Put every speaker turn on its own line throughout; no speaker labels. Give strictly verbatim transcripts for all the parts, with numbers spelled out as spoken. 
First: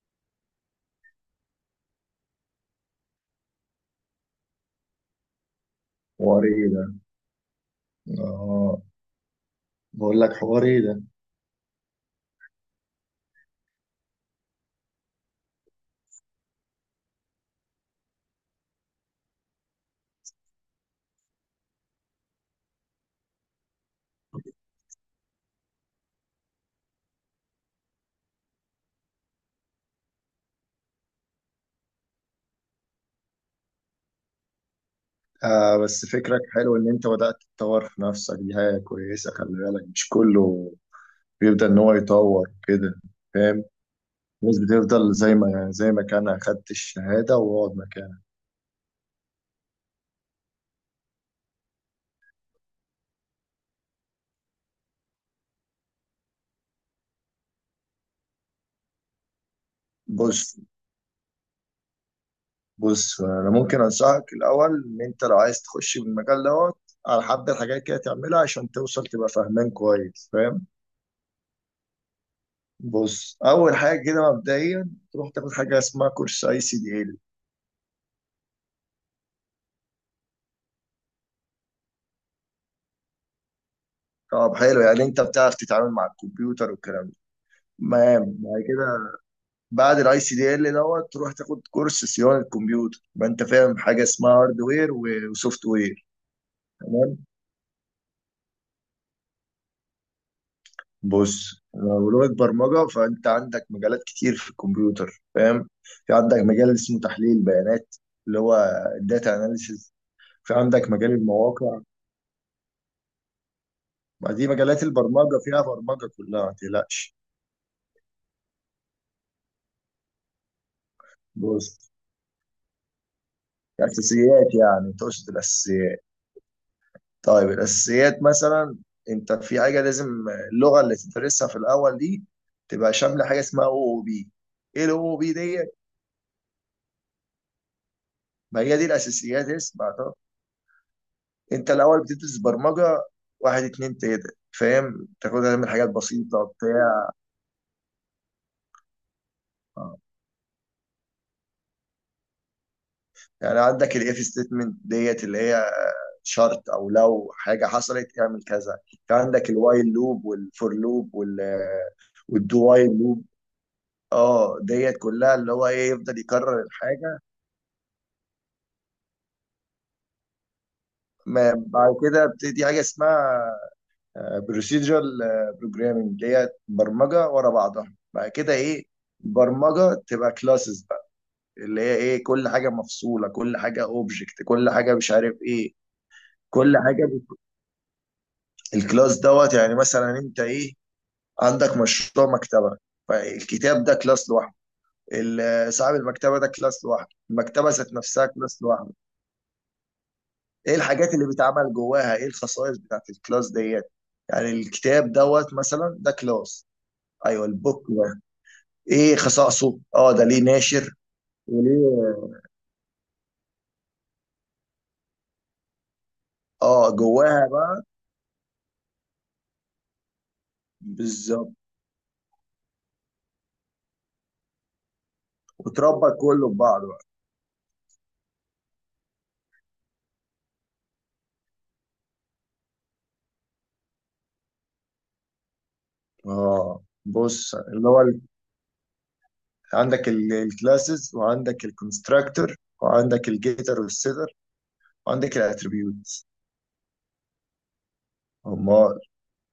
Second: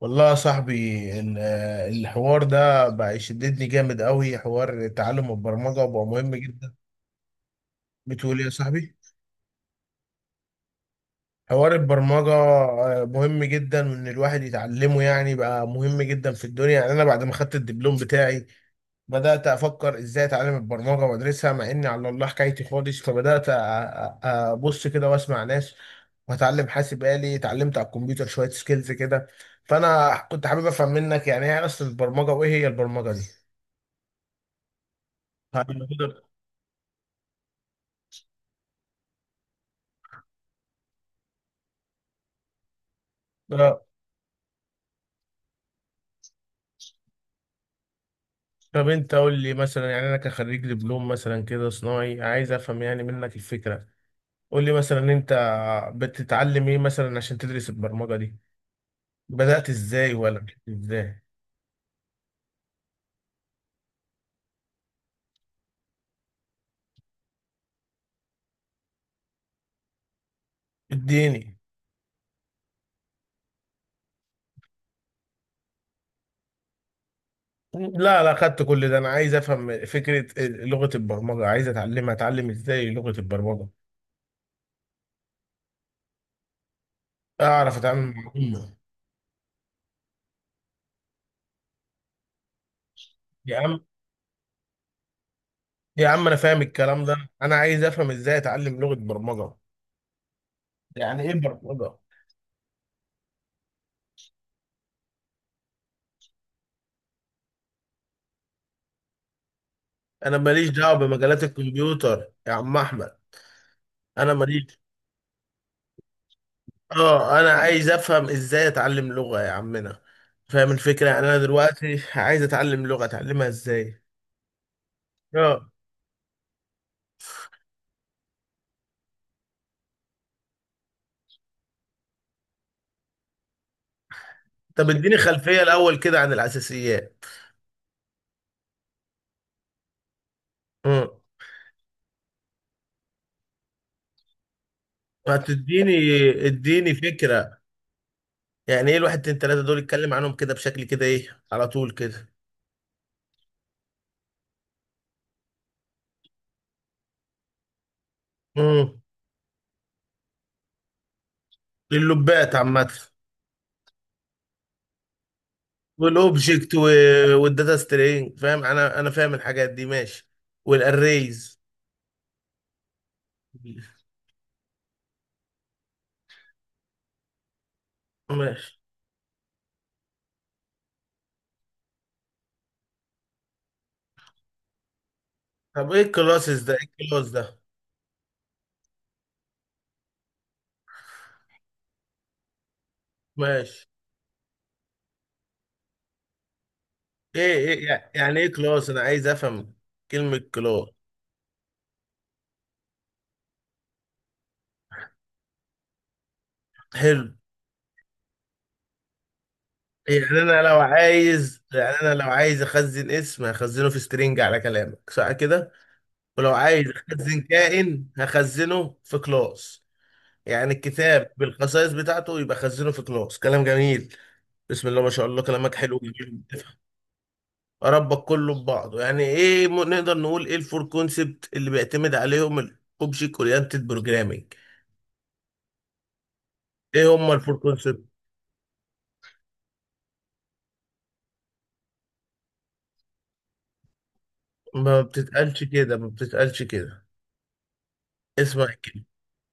والله يا صاحبي، ال- الحوار ده بقى يشددني جامد قوي. حوار تعلم البرمجة بقى مهم
حواري ايه
جدا.
ده؟
بتقول إيه يا
اه،
صاحبي؟
بقول لك حواري ايه ده.
حوار البرمجة آه، مهم جدا، وان الواحد يتعلمه يعني بقى مهم جدا في الدنيا. يعني انا بعد ما خدت الدبلوم بتاعي بدأت افكر ازاي اتعلم البرمجة وادرسها، مع اني على الله حكايتي خالص. فبدأت أ- أ- ابص كده واسمع ناس، واتعلم حاسب آلي. اتعلمت على الكمبيوتر شوية سكيلز كده. فانا كنت حابب افهم منك يعني ايه اصل البرمجة، وايه هي البرمجة دي.
آه بس
هنقدر.
فكرك حلو ان انت بدأت تطور في نفسك، دي حاجة كويسة. خلي بالك مش كله بيبدأ ان هو يطور كده، فاهم.
آه.
الناس بتفضل زي ما زي ما كان اخدت الشهادة واقعد مكانك.
طب انت قول لي مثلا، يعني انا كخريج دبلوم مثلا كده صناعي، عايز افهم يعني منك الفكره. قول لي مثلا انت بتتعلم ايه مثلا عشان تدرس البرمجه دي؟ بدات ازاي ولا
بص
مش ازاي؟
بص، انا ممكن انصحك الاول، ان انت لو عايز تخش بالمجال دوت، على حبة حاجات كده تعملها عشان توصل تبقى فاهمان كويس، فاهم.
اديني.
بص، اول حاجة كده مبدئيا تروح تاخد حاجة اسمها كورس اي سي دي.
لا لا، خدت كل ده. انا عايز افهم فكره لغه البرمجه، عايز اتعلمها. اتعلم ازاي لغه البرمجه؟
طب حلو. يعني انت بتعرف تتعامل مع الكمبيوتر والكلام ده.
اعرف اتعامل مع
تمام. بعد
العملاء.
كده، بعد الاي سي دي ال دوت تروح تاخد كورس صيانه كمبيوتر، يبقى انت
يا
فاهم
عم،
حاجه اسمها هاردوير وسوفت وير.
يا عم انا فاهم الكلام ده،
تمام.
انا عايز افهم ازاي اتعلم لغه برمجه. يعني ايه
بص
برمجه؟
لو لغه برمجه، فانت عندك مجالات كتير في الكمبيوتر، فاهم. في عندك مجال اسمه تحليل بيانات، اللي هو الداتا اناليسيز.
انا
في
ماليش
عندك
دعوه
مجال
بمجالات
المواقع.
الكمبيوتر يا عم احمد.
ما
انا
دي
ماليش.
مجالات البرمجه، فيها برمجه كلها، ما تقلقش.
اه انا عايز افهم ازاي اتعلم لغه يا عمنا. فاهم الفكره؟ يعني انا
بص،
دلوقتي عايز اتعلم لغه، اتعلمها ازاي؟
الاساسيات. يعني تقصد
اه.
الاساسيات؟ طيب الأساسيات مثلا، أنت في حاجة لازم، اللغة اللي تدرسها في الأول دي تبقى شاملة حاجة اسمها أو أو بي. إيه
طب
الأو
اديني
أو بي
خلفيه
دي؟
الاول كده عن الاساسيات.
ما هي دي الأساسيات. اسمع طب،
امم
أنت الأول بتدرس برمجة واحد اتنين تلاتة، فاهم، تاخدها من حاجات
هتديني.
بسيطة
اديني
بتاع.
فكره. يعني ايه الواحد اتنين تلاته دول؟
آه.
اتكلم عنهم كده بشكل كده ايه على طول كده.
يعني عندك الإف ستيتمنت ديت، اللي هي شرط أو لو حاجة حصلت اعمل كذا.
امم
في عندك الوايل لوب والفور لوب وال
اللبات
والدو وايل
عامه.
لوب. اه، ديت كلها اللي هو ايه، يفضل يكرر
والاوبجكت
الحاجة.
والداتا سترينج، فاهم. انا انا فاهم الحاجات دي، ماشي.
ما
والاريز.
بعد كده بتدي حاجه اسمها بروسيدرال بروجرامنج، اللي هي برمجه ورا بعضها. بعد كده
ماشي.
ايه، برمجه تبقى كلاسز بقى، اللي هي ايه، كل حاجه مفصوله، كل حاجه اوبجكت، كل حاجه مش عارف ايه.
طب ايه الكلاسز ده؟
كل
ايه
حاجه
الكلاس
بت-
ده؟
الكلاس دوت، يعني مثلا انت ايه، عندك مشروع مكتبه، فالكتاب
ماشي.
ده كلاس لوحده، ال- صاحب المكتبه ده كلاس لوحده،
ايه
المكتبه
ايه
ذات
يع-
نفسها
يعني ايه
كلاس
كلاس؟
لوحده.
انا عايز افهم كلمة
ايه
كلاس.
الحاجات اللي بيتعمل جواها، ايه الخصائص بتاعت الكلاس ديت، يعني الكتاب دوت مثلا ده كلاس.
حلو.
ايوه البوك ده ايه خصائصه، اه ده
يعني
ليه
انا لو
ناشر
عايز، يعني
وليه.
انا لو عايز اخزن اسم هخزنه في سترينج على كلامك، صح كده؟ ولو عايز
اه،
اخزن
جواها بقى.
كائن هخزنه في كلاس. يعني الكتاب
بالظبط.
بالخصائص بتاعته يبقى خزنه في كلاس. كلام جميل. بسم الله ما شاء الله، كلامك حلو
وتربط
جميل.
كله في بعضه بقى.
اربط كله ببعضه. يعني ايه م- نقدر نقول ايه الفور كونسبت اللي بيعتمد عليهم الاوبجكت اورينتد بروجرامنج؟
اه
ايه هما
بص
الفور
اللي هو
كونسبت؟
ال- عندك الكلاسز، وعندك الكونستراكتور، وعندك الجيتر والسيتر،
ما
وعندك
بتتقالش كده، ما
الاتريبيوتس.
بتتقالش كده. اسمع
امال.
كده.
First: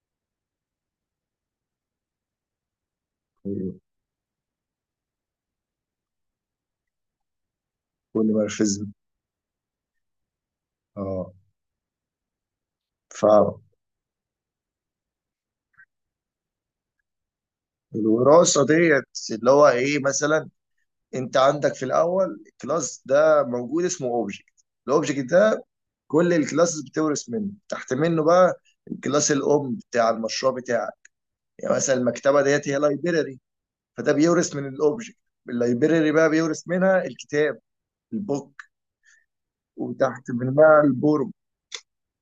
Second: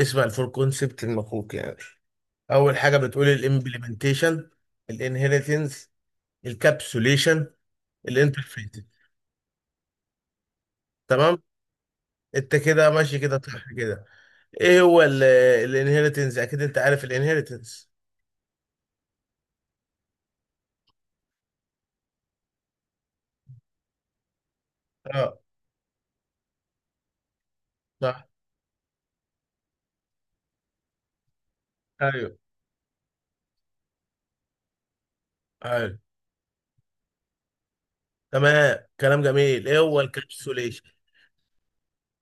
اسمع، الفور كونسبت المفروض يعني اول حاجه بتقول الامبلمنتيشن، الانهيرتنس، الكابسوليشن،
كل
الانترفيس.
مورفيزم. اه،
تمام. انت كده ماشي كده،
فاهم.
صح كده؟ ايه هو الانهيرتنس؟ اكيد انت عارف الانهيرتنس.
الوراثه ديت، اللي هو ايه مثلا، انت عندك في الاول كلاس ده موجود اسمه اوبجكت. الاوبجكت
اه.
ده كل الكلاسز بتورث منه، تحت منه
صح.
بقى. الكلاس الام بتاع المشروع بتاعك، يعني مثلا
ايوه.
المكتبه ديت هي لايبراري، فده بيورث من الاوبجكت.
ايوه.
اللايبراري بقى بيورث منها الكتاب، البوك.
تمام، كلام جميل. ايه هو
وتحت منها
الكابسوليشن؟
البورم.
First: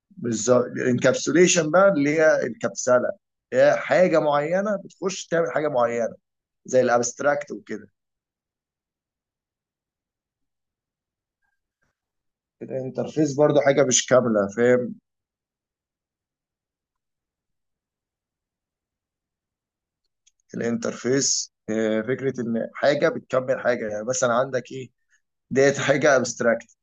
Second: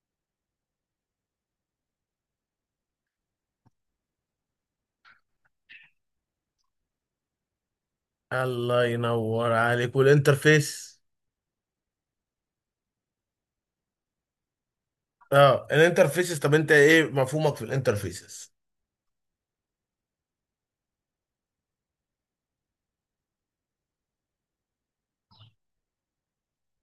بالظبط. الانكابسوليشن بقى، اللي هي الكبسله، هي حاجه معينه بتخش تعمل حاجه معينه، زي الابستراكت وكده.
الله ينور عليك. والانترفيس؟
الانترفيس برضو حاجه مش كامله، فاهم.
اه الانترفيسز. طب انت ايه مفهومك في الانترفيسز؟
الانترفيس آه، فكره ان حاجه بتكمل حاجه. يعني مثلا عندك ايه، ديت حاجه ابستراكت،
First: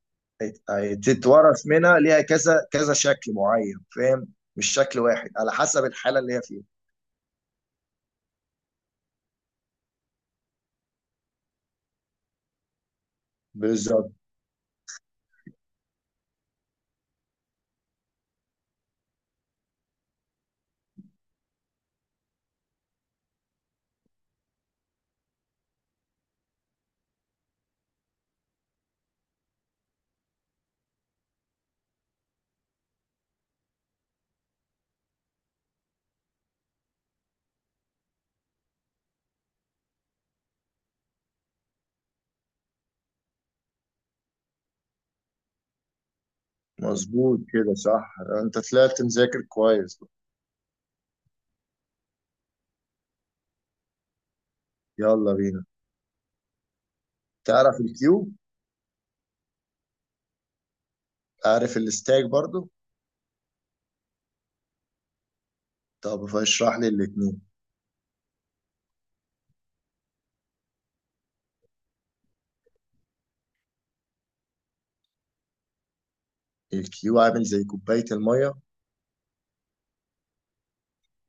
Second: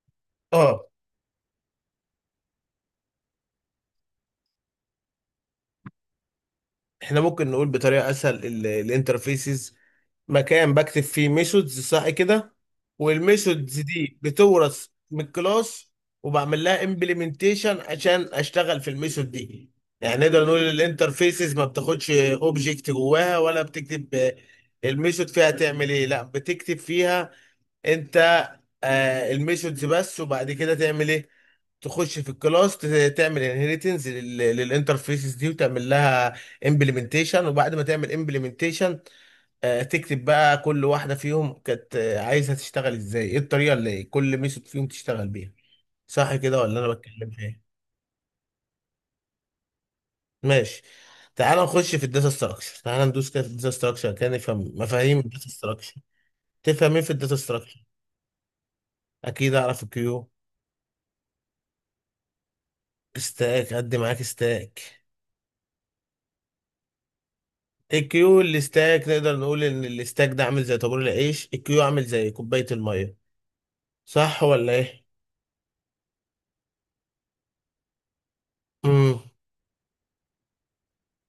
اه،
تتورث منها، ليها كذا كذا شكل معين، فاهم، مش شكل واحد، على حسب الحاله اللي هي فيها.
احنا ممكن نقول بطريقه اسهل، الانترفيسز مكان بكتب فيه ميثودز، صح كده؟ والميثودز
بالظبط.
دي بتورث من الكلاس، وبعمل لها امبلمنتيشن عشان اشتغل في الميثود دي. يعني نقدر نقول الانترفيسز ما بتاخدش اوبجكت جواها، ولا بتكتب الميثود فيها تعمل ايه، لا بتكتب فيها انت آه الميثودز بس. وبعد كده تعمل ايه؟ تخش في الكلاس ت- تعمل انهيرتنس للانترفيسز دي، وتعمل لها امبلمنتيشن. وبعد ما تعمل امبلمنتيشن، تكتب بقى كل واحده فيهم كانت آه، عايزها تشتغل ازاي، ايه الطريقه اللي إيه، كل ميثود فيهم تشتغل بيها. صح كده؟ ولا انا بتكلم
مظبوط
في ايه؟
كده، صح. انت طلعت مذاكر كويس.
ماشي. تعال نخش في الداتا ستراكشر، تعال ندوس كده في الداتا ستراكشر كده، نفهم مفاهيم
يلا
الداتا
بينا.
ستراكشر. تفهم ايه في الداتا
تعرف
ستراكشر؟
الكيو.
اكيد اعرف الكيو.
عارف الستاك برضو.
ستاك؟ قد معاك ستاك.
طب فاشرح لي الاتنين.
الكيو، الستاك. نقدر نقول ان الستاك ده عامل زي طابور العيش، الكيو عامل زي كوبايه الميه. صح ولا ايه؟
الكيو عامل زي كوبايه الميه.
امم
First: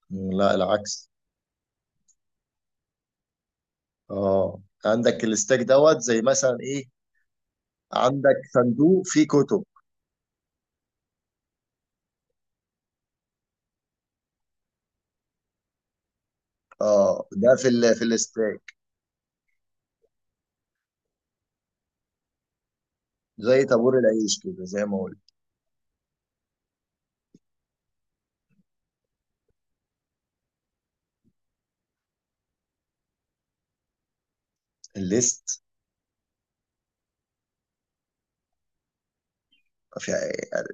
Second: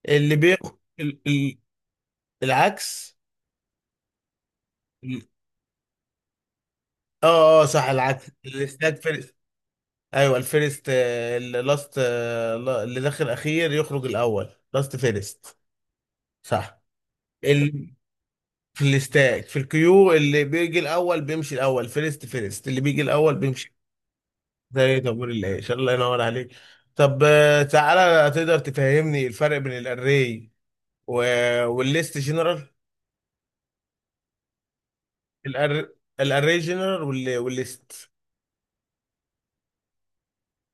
اللي
لا
بياخد
العكس.
ال- ال- العكس.
اه عندك
ال-
الستاك دوت، زي مثلا ايه،
اه اه صح، العكس
عندك
الاستاد
صندوق فيه
فيرست.
كتب.
ايوه الفيرست آه، اللي لاست آه، لا- اللي داخل اخير يخرج الاول، لاست فيرست. صح.
اه ده في
ال...
ال... في الاستاك.
في الاستاد. في الكيو اللي بيجي الاول بيمشي الاول، فيرست فيرست، اللي بيجي الاول
زي
بيمشي.
طابور العيش كده، زي ما
زي طابور
قلت.
العيش. الله ينور عليك. طب آه، تعالى تقدر تفهمني الفرق بين الاري و... والليست جنرال.
الليست،
الأر... الاري جنرال وال... والليست.
في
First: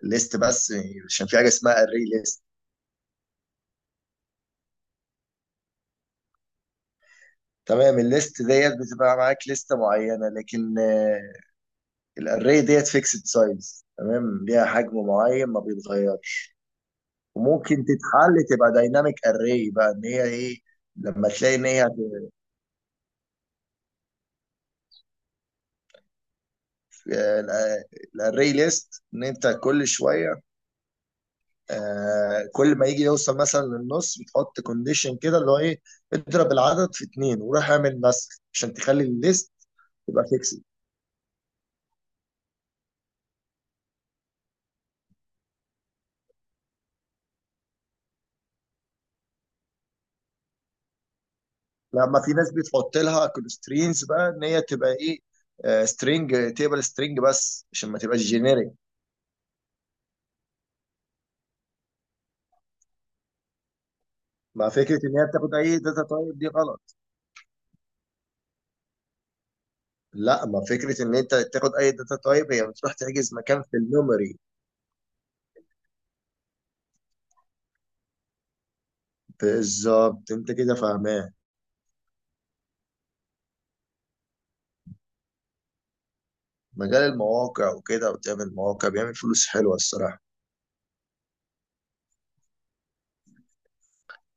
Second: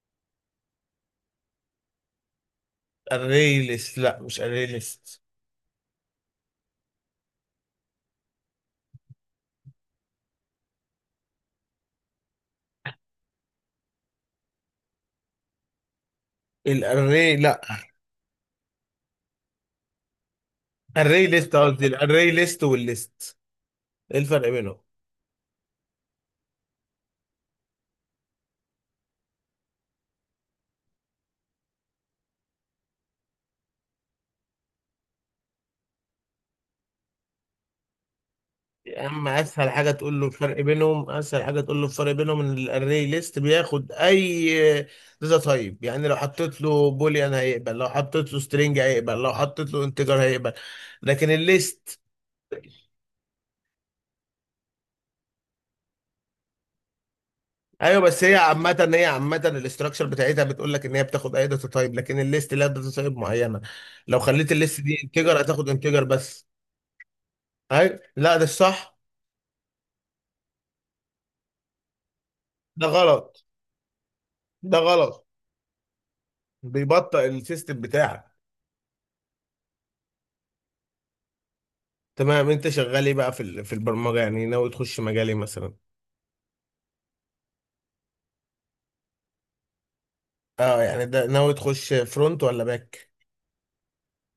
ليست بس، عشان في حاجه اسمها الري ليست.
الاري ليست؟ لا مش اري ليست.
تمام. الليست ديت بتبقى معاك لسته معينه، لكن آه، الاري ديت فيكسد سايز، تمام، ليها حجم معين ما بيتغيرش.
الاري، لا.
وممكن تتحل تبقى دايناميك اري بقى، ان هي ايه،
الاري
لما
ليست
تلاقي ان هي.
قصدي، الاري ليست والليست، ايه الفرق بينهم؟
الاري ليست ان انت كل شويه، آه، كل ما يجي يوصل مثلا للنص بتحط كونديشن كده اللي هو ايه، اضرب العدد في اتنين وروح اعمل مسح عشان
يا
تخلي
عم
الليست
اسهل حاجه تقول
تبقى
له الفرق
فيكسد.
بينهم، اسهل حاجه تقول له الفرق بينهم ان الاري ليست بياخد اي داتا تايب. يعني لو حطيت له بوليان هيقبل، لو حطيت له سترينج هيقبل، لو حطيت له انتجر هيقبل. لكن الليست،
لما في ناس بتحط لها كونسترينز بقى، ان هي تبقى ايه، سترينج تيبل سترينج بس عشان ما
ايوه
تبقاش
بس هي
جينيريك.
عامه، هي عامه الاستراكشر بتاعتها بتقول لك ان هي بتاخد اي داتا تايب، لكن الليست لها داتا تايب معينه. لو خليت
ما
الليست
فكره
دي
ان هي
انتجر
بتاخد
هتاخد
اي
انتجر
داتا تايب
بس.
دي غلط.
ايوه، لا ده الصح.
لا، ما فكره ان انت تاخد اي داتا تايب، هي
ده
بتروح تحجز
غلط،
مكان في الميموري.
ده غلط، بيبطئ السيستم بتاعك.
بالظبط. انت كده فاهمان.
تمام. انت شغال ايه بقى في ال- في البرمجه؟ يعني ناوي تخش مجال ايه مثلا؟
مجال المواقع وكده، وتعمل مواقع، بيعمل فلوس حلوه الصراحه.
اه. يعني ده ناوي تخش فرونت ولا باك؟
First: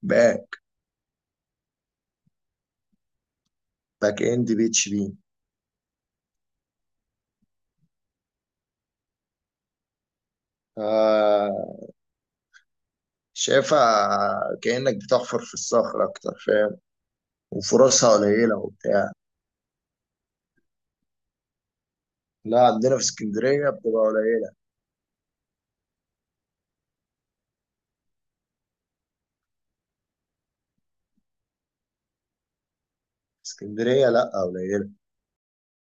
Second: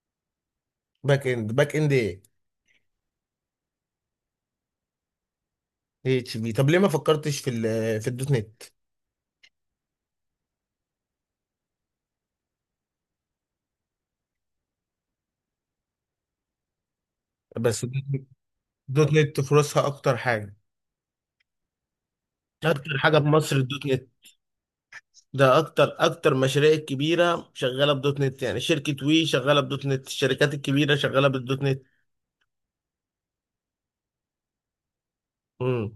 بقى
باك اند، باك اند ايه؟
باك اند بي اتش بي.
اتش بي. طب ليه ما فكرتش في ال، في الدوت نت؟
آه، شايفها كأنك بتحفر في الصخر أكتر، فاهم،
بس
وفرصها قليلة
الدوت
وبتاع.
نت فرصها اكتر حاجه،
لا عندنا
اكتر
في
حاجه في مصر
اسكندرية
الدوت
بتبقى
نت
قليلة.
ده. اكتر اكتر مشاريع كبيره شغاله بدوت نت، يعني شركه وي شغاله بدوت نت، الشركات الكبيره شغاله بالدوت
اسكندرية لا قليلة.
نت.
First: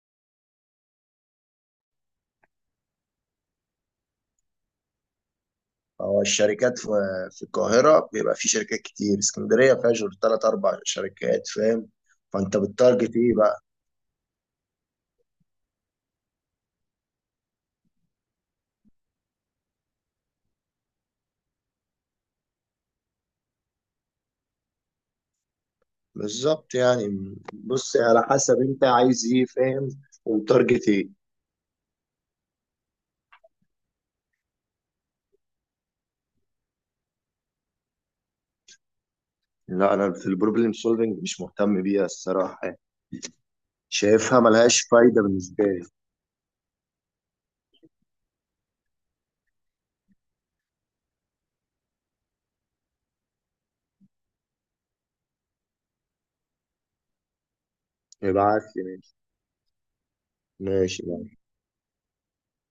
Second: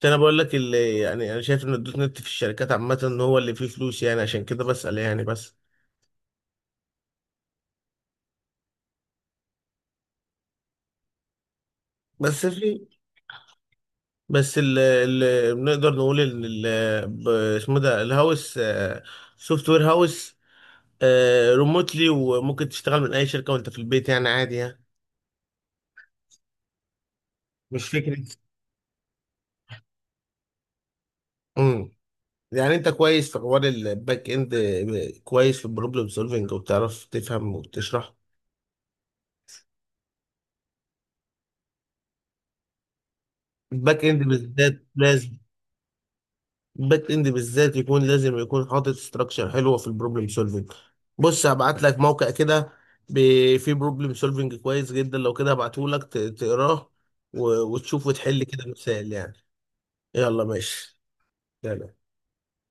عشان انا بقول لك اللي، يعني انا شايف ان الدوت نت في الشركات عامه ان هو اللي فيه فلوس، يعني عشان كده بسأل يعني. بس،
هو الشركات في, في القاهرة بيبقى في شركات كتير، اسكندرية فيها غير تلات أربع شركات، فاهم.
بس
فأنت
في،
بتتارجت إيه بقى؟
بس اللي بنقدر نقول ان ال- ب- اسمه ده الهاوس، سوفت وير هاوس. ريموتلي، وممكن تشتغل من اي شركه وانت في البيت، يعني عادي يعني.
بالظبط. يعني
مش
بص،
فكره.
على حسب أنت عايز إيه، فاهم، وتارجت إيه.
امم، يعني انت كويس في حوار الباك اند، كويس في البروبلم سولفنج، وبتعرف تفهم وتشرح.
لا أنا في البروبلم سولفنج مش مهتم بيها الصراحة،
الباك اند
شايفها ملهاش
بالذات
فايدة
لازم،
بالنسبة لي.
باك اند بالذات يكون لازم يكون حاطط ستراكشر حلوه في البروبلم سولفنج. بص هبعت لك موقع كده، ب- فيه بروبلم سولفنج كويس جدا. لو كده هبعته لك تقراه، و- وتشوف وتحل كده
ابعت لي.
مسائل يعني. يلا ماشي.
ماشي ماشي.
يلا.